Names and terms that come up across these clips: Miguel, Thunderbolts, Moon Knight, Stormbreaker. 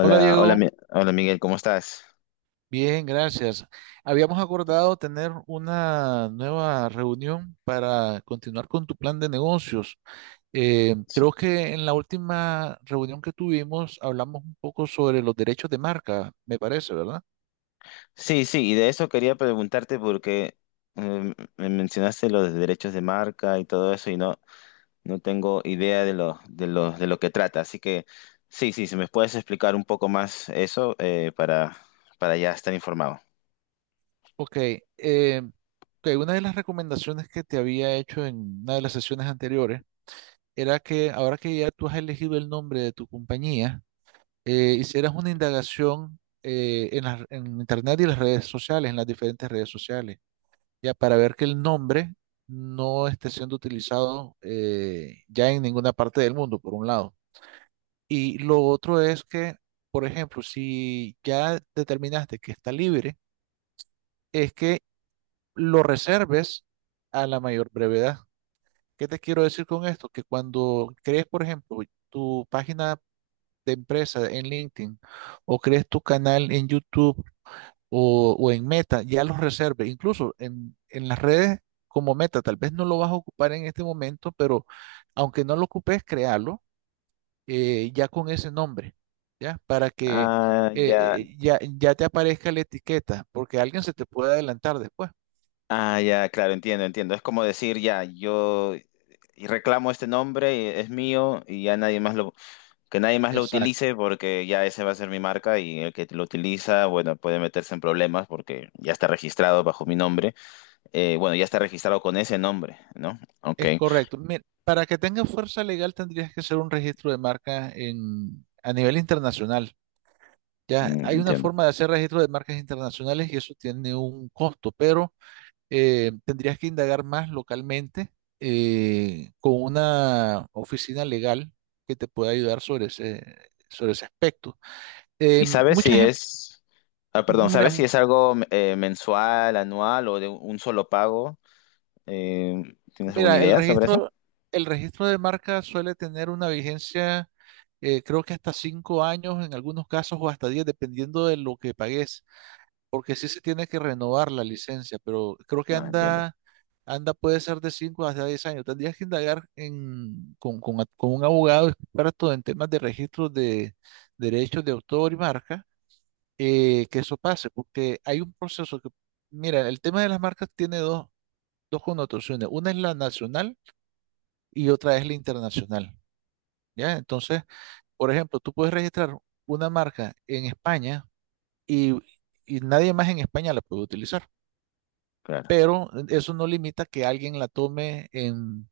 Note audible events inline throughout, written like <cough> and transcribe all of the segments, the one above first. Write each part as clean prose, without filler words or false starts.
Hola hola, Diego, hola Miguel, ¿cómo estás? bien, gracias. Habíamos acordado tener una nueva reunión para continuar con tu plan de negocios. Sí, Creo que en la última reunión que tuvimos hablamos un poco sobre los derechos de marca, me parece, ¿verdad? sí, sí, y de eso quería preguntarte porque me mencionaste los derechos de marca y todo eso y no, no tengo idea de lo que trata, así que sí, sí, si me puedes explicar un poco más eso, para ya estar informado. Ok, eh, ok, una de las recomendaciones que te había hecho en una de las sesiones anteriores era que ahora que ya tú has elegido el nombre de tu compañía, hicieras una indagación en en internet y las redes sociales, en las diferentes redes sociales, ya para ver que el nombre no esté siendo utilizado ya en ninguna parte del mundo, por un lado. Y lo otro es que, por ejemplo, si ya determinaste que está libre, es que lo reserves a la mayor brevedad. ¿Qué te quiero decir con esto? Que cuando crees, por ejemplo, tu página de empresa en LinkedIn, o crees tu canal en YouTube o, en Meta, ya los reserve. Incluso en las redes como Meta, tal vez no lo vas a ocupar en este momento, pero aunque no lo ocupes, créalo ya con ese nombre, ¿ya? Para que Ah, ya, ya te aparezca la etiqueta, porque alguien se te puede adelantar después. ah, ya, claro, entiendo, entiendo. Es como decir, ya, yo reclamo este nombre, es mío y ya nadie más lo, que nadie más lo Exacto, utilice, porque ya ese va a ser mi marca y el que lo utiliza, bueno, puede meterse en problemas porque ya está registrado bajo mi nombre. Bueno, ya está registrado con ese nombre, ¿no? Ok, es correcto. Mira, para que tenga fuerza legal tendrías que hacer un registro de marca a nivel internacional. Ya mm, hay una entiendo. forma de hacer registro de marcas internacionales y eso tiene un costo, pero tendrías que indagar más localmente con una oficina legal que te pueda ayudar sobre sobre ese aspecto. ¿Y sabes Mucha si gente, es, ah, perdón, mira, sabes si es algo, mensual, anual o de un solo pago? Eh, ¿Tienes alguna mira, el idea sobre eso? registro, de marca suele tener una vigencia, creo que hasta 5 años en algunos casos o hasta 10, dependiendo de lo que pagues. Porque sí se tiene que renovar la licencia, pero creo que Ah, entiendo, anda puede ser de 5 hasta 10 años. Tendrías que indagar en, con a- con un abogado experto en temas de registros de derechos de autor y marca, que eso pase, porque hay un proceso que, mira, el tema de las marcas tiene dos connotaciones. Una es la nacional y otra es la internacional, ¿ya? Entonces, por ejemplo, tú puedes registrar una marca en España y, y nadie más en España la puede utilizar. claro, Pero eso no limita que alguien la tome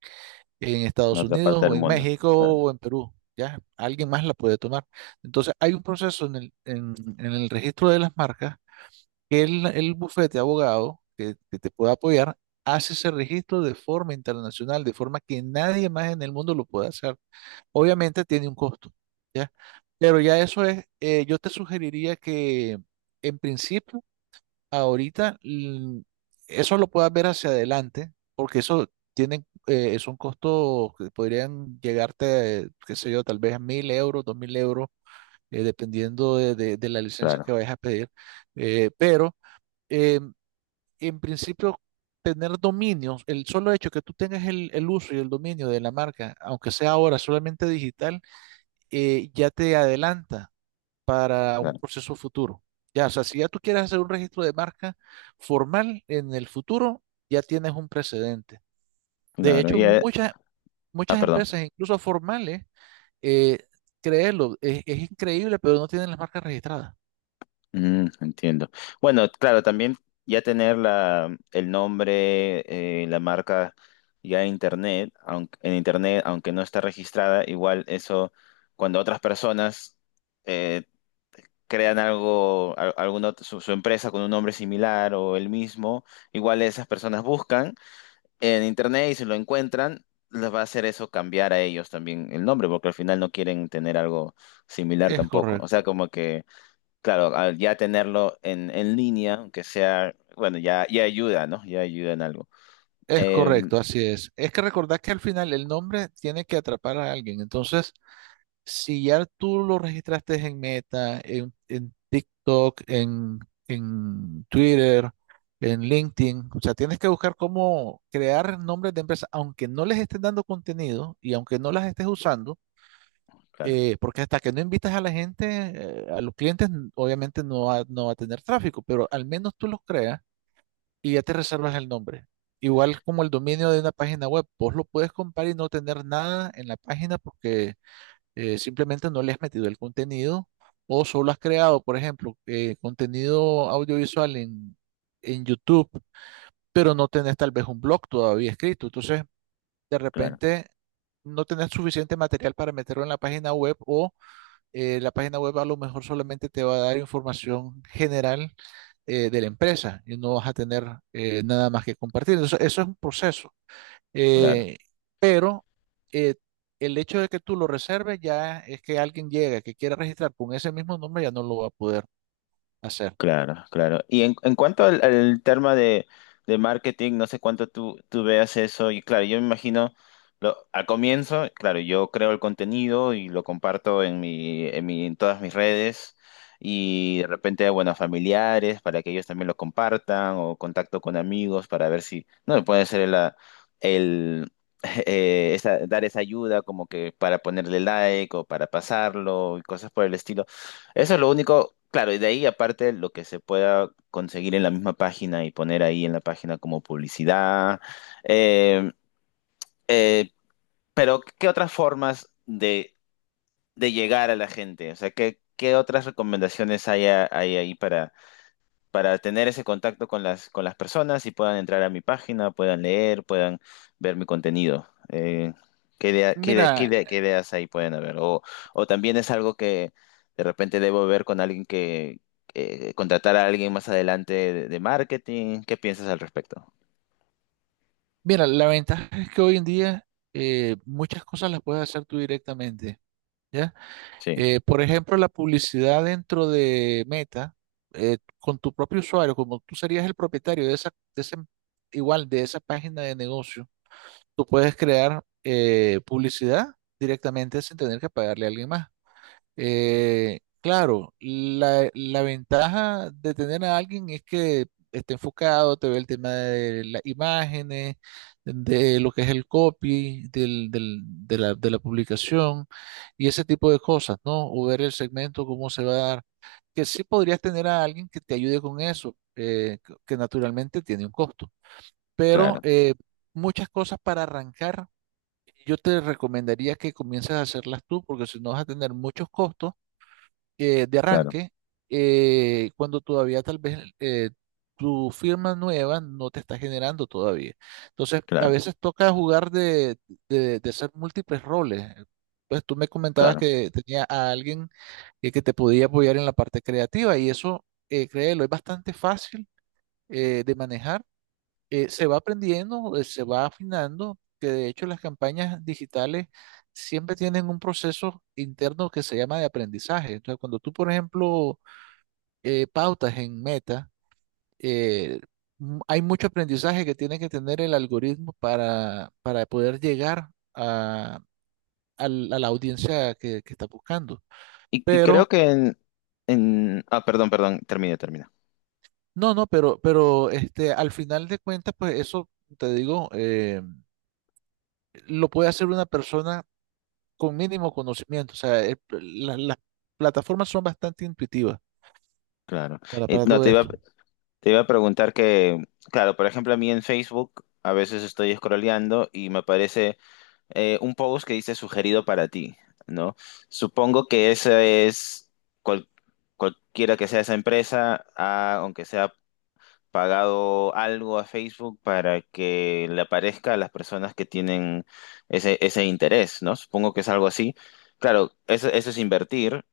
en en Estados otra Unidos parte o del en mundo. México Claro, o en Perú, ¿ya? Alguien más la puede tomar. Entonces, hay un proceso en el registro de las marcas que el bufete de abogado que te pueda apoyar hace ese registro de forma internacional, de forma que nadie más en el mundo lo pueda hacer. Obviamente tiene un costo, ¿ya? Pero ya eso es, yo te sugeriría que en principio ahorita eso lo puedas ver hacia adelante, porque eso tienen, son costos que podrían llegarte, qué sé yo, tal vez a 1.000 euros, 2.000 euros, dependiendo de la licencia que claro, vayas a pedir. Eh, pero eh, en principio, tener dominios, el solo hecho que tú tengas el uso y el dominio de la marca, aunque sea ahora solamente digital, ya te adelanta para un claro, proceso futuro. Ya, o sea, si ya tú quieres hacer un registro de marca formal en el futuro, ya tienes un precedente. De claro. hecho, Y, muchas, ah, perdón. empresas, incluso formales, eh, créelo, es increíble, pero no tienen las marcas registradas. Mm, entiendo. Bueno, claro, también ya tener la, el nombre, la marca ya en internet, aunque no está registrada, igual eso, cuando otras personas eh, crean algo, alguna su, su empresa con un nombre similar o el mismo, igual esas personas buscan en internet y si lo encuentran, les va a hacer eso cambiar a ellos también el nombre, porque al final no quieren tener algo similar Es tampoco. O correcto, sea, como que claro, al ya tenerlo en línea, aunque sea, bueno, ya, ya ayuda, ¿no? Ya ayuda en algo. es Em, correcto, así es. Es que recordar que al final el nombre tiene que atrapar a alguien. Entonces, si ya tú lo registraste en Meta, en TikTok, en Twitter, en LinkedIn, o sea, tienes que buscar cómo crear nombres de empresas, aunque no les estés dando contenido y aunque no las estés usando, claro, porque hasta que no invitas a la gente, a los clientes, obviamente no va a tener tráfico, pero al menos tú los creas y ya te reservas el nombre. Igual como el dominio de una página web, vos lo puedes comprar y no tener nada en la página porque simplemente no le has metido el contenido o solo has creado, por ejemplo, contenido audiovisual en YouTube, pero no tenés tal vez un blog todavía escrito. Entonces, de claro, repente, no tenés suficiente material para meterlo en la página web o la página web a lo mejor solamente te va a dar información general de la empresa y no vas a tener nada más que compartir. Entonces, eso es un proceso. claro. Eh, pero eh, el hecho de que tú lo reserves ya es que alguien llegue que quiera registrar con ese mismo nombre ya no lo va a poder hacer. Claro, claro. Y en cuanto al, al tema de marketing, no sé cuánto tú, tú veas eso. Y claro, yo me imagino, lo, al comienzo, claro, yo creo el contenido y lo comparto en mi, en mi, en todas mis redes. Y de repente, bueno, a familiares para que ellos también lo compartan o contacto con amigos para ver si, no, puede ser la, el, <laughs> dar esa ayuda como que para ponerle like o para pasarlo y cosas por el estilo. Eso es lo único, claro, y de ahí aparte lo que se pueda conseguir en la misma página y poner ahí en la página como publicidad. Eh, eh, pero, ¿qué otras formas de llegar a la gente? O sea, ¿qué, qué otras recomendaciones hay, a- hay ahí para tener ese contacto con las personas y puedan entrar a mi página, puedan leer, puedan ver mi contenido? Mira, ¿Qué ideas ahí pueden haber? O también es algo que de repente debo ver con alguien que, contratar a alguien más adelante de marketing. ¿Qué piensas al respecto? La ventaja es que hoy en día muchas cosas las puedes hacer tú directamente, ¿ya? Sí, Por ejemplo, la publicidad dentro de Meta, con tu propio usuario, como tú serías el propietario de esa, igual de esa página de negocio, tú puedes crear publicidad directamente sin tener que pagarle a alguien más. Claro, la ventaja de tener a alguien es que esté enfocado, te ve el tema de las imágenes, de lo que es el copy, de la, publicación y ese tipo de cosas, ¿no? O ver el segmento, cómo se va a dar. Que sí podrías tener a alguien que te ayude con eso, que naturalmente tiene un costo. Pero claro, muchas cosas para arrancar, yo te recomendaría que comiences a hacerlas tú, porque si no vas a tener muchos costos de claro, arranque, cuando todavía tal vez tu firma nueva no te está generando todavía. Entonces, a claro, veces toca jugar de ser múltiples roles. Pues tú me comentabas claro. que tenía a alguien que te podía apoyar en la parte creativa y eso, créelo, es bastante fácil de manejar se va aprendiendo, se va afinando, que de hecho las campañas digitales siempre tienen un proceso interno que se llama de aprendizaje. Entonces, cuando tú, por ejemplo, pautas en Meta, eh, hay mucho aprendizaje que tiene que tener el algoritmo para, poder llegar a, a la audiencia que está buscando. Y Pero, creo que en, ah, perdón, perdón, termina, termina. no, no, pero este, al final de cuentas, pues eso, te digo, lo puede hacer una persona con mínimo conocimiento. O sea, las plataformas son bastante intuitivas Claro. para no, todo te iba, esto. te iba a preguntar que, claro, por ejemplo, a mí en Facebook a veces estoy scrolleando y me aparece, un post que dice sugerido para ti, ¿no? Supongo que esa es cual- cualquiera que sea esa empresa, aunque sea pagado algo a Facebook para que le aparezca a las personas que tienen ese, ese interés, ¿no? Supongo que es algo así. Claro, eso es invertir,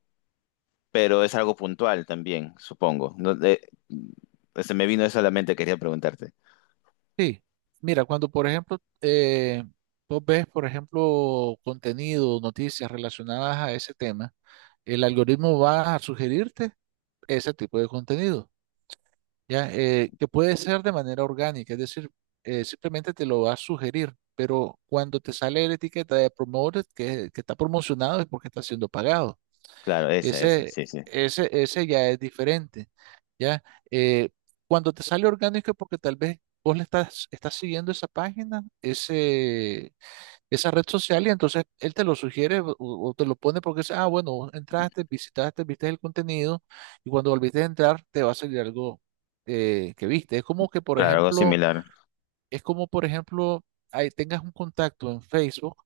pero es algo puntual también, supongo. No, se me vino eso a la mente, quería preguntarte. Sí, mira, cuando por ejemplo vos ves, por ejemplo, contenido, noticias relacionadas a ese tema, el algoritmo va a sugerirte ese tipo de contenido, ¿ya? Que puede ser de manera orgánica, es decir, simplemente te lo va a sugerir, pero cuando te sale la etiqueta de promoted, que está promocionado, es porque está siendo pagado. Claro, esa, Ese, sí, sí. Ese ya es diferente, ¿ya? Eh, Cuando te sale orgánico es porque tal vez vos le estás siguiendo esa página, esa red social y entonces él te lo sugiere o, te lo pone porque dice, ah, bueno, vos entraste, visitaste, viste el contenido y cuando volviste a entrar te va a salir algo que viste. Claro, algo similar. Es como, por ejemplo, ahí tengas un contacto en Facebook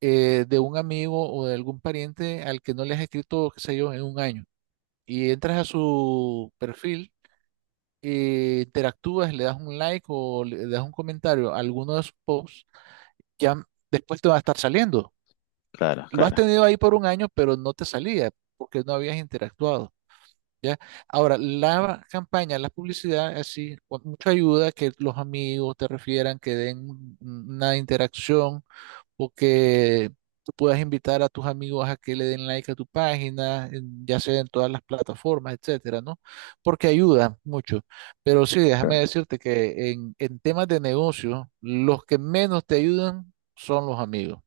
de un amigo o de algún pariente al que no le has escrito, qué sé yo, en un año y entras a su perfil, interactúas, le das un like o le das un comentario a alguno de sus posts, ya después te va a estar saliendo. Claro, Lo has claro, tenido ahí por un año, pero no te salía porque no habías interactuado. ¿Ya? Ahora, la campaña, la publicidad, así, con mucha ayuda, que los amigos te refieran, que den una interacción o que tú puedas invitar a tus amigos a que le den like a tu página, ya sea en todas las plataformas, etcétera, ¿no? Porque ayuda mucho. Pero sí, déjame claro. decirte que en temas de negocio, los que menos te ayudan son los amigos.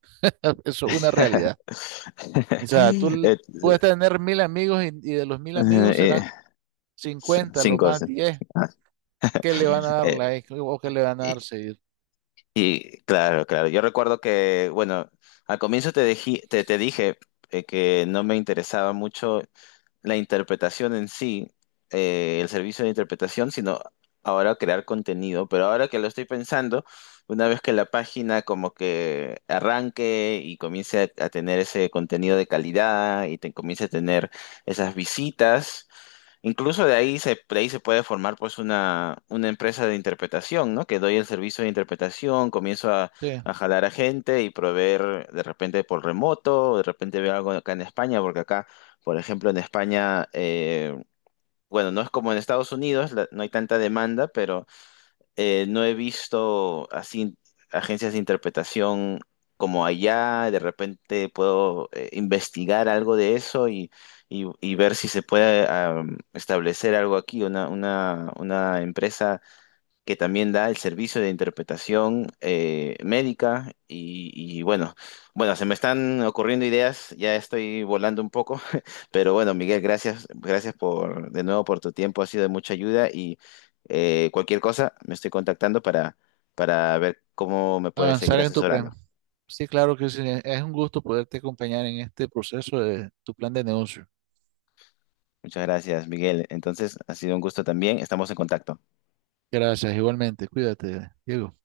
Eso es una realidad. <laughs> O sea, tú Eh, puedes tener 1.000 amigos y de los 1.000 amigos eh, serán c- 50 lo cinco. más Sí. 10 que le van a dar Eh, like o que le van a y, dar seguir. y, claro, claro. Yo recuerdo que, bueno, al comienzo te, te, te dije, que no me interesaba mucho la interpretación en sí, el servicio de interpretación, sino ahora crear contenido. Pero ahora que lo estoy pensando, una vez que la página como que arranque y comience a tener ese contenido de calidad y te, comience a tener esas visitas, incluso de ahí se puede formar pues una empresa de interpretación, ¿no? Que doy el servicio de interpretación, comienzo Sí. a jalar a gente y proveer de repente por remoto, o de repente veo algo acá en España, porque acá, por ejemplo, en España, bueno, no es como en Estados Unidos, la- no hay tanta demanda, pero, no he visto así agencias de interpretación como allá, de repente puedo, investigar algo de eso y, y ver si se puede, am, establecer algo aquí, una empresa que también da el servicio de interpretación, médica y bueno, bueno, se me están ocurriendo ideas, ya estoy volando un poco, <laughs> pero bueno, Miguel, gracias, gracias por de nuevo por tu tiempo, ha sido de mucha ayuda y, cualquier cosa me estoy contactando para ver cómo me puedes seguir Avanzar en tu asesorando. plan. Sí, claro que sí. Es un gusto poderte acompañar en este proceso de tu plan de negocio. Muchas gracias, Miguel. Entonces, ha sido un gusto también, estamos en contacto. Gracias, igualmente. Cuídate, Diego.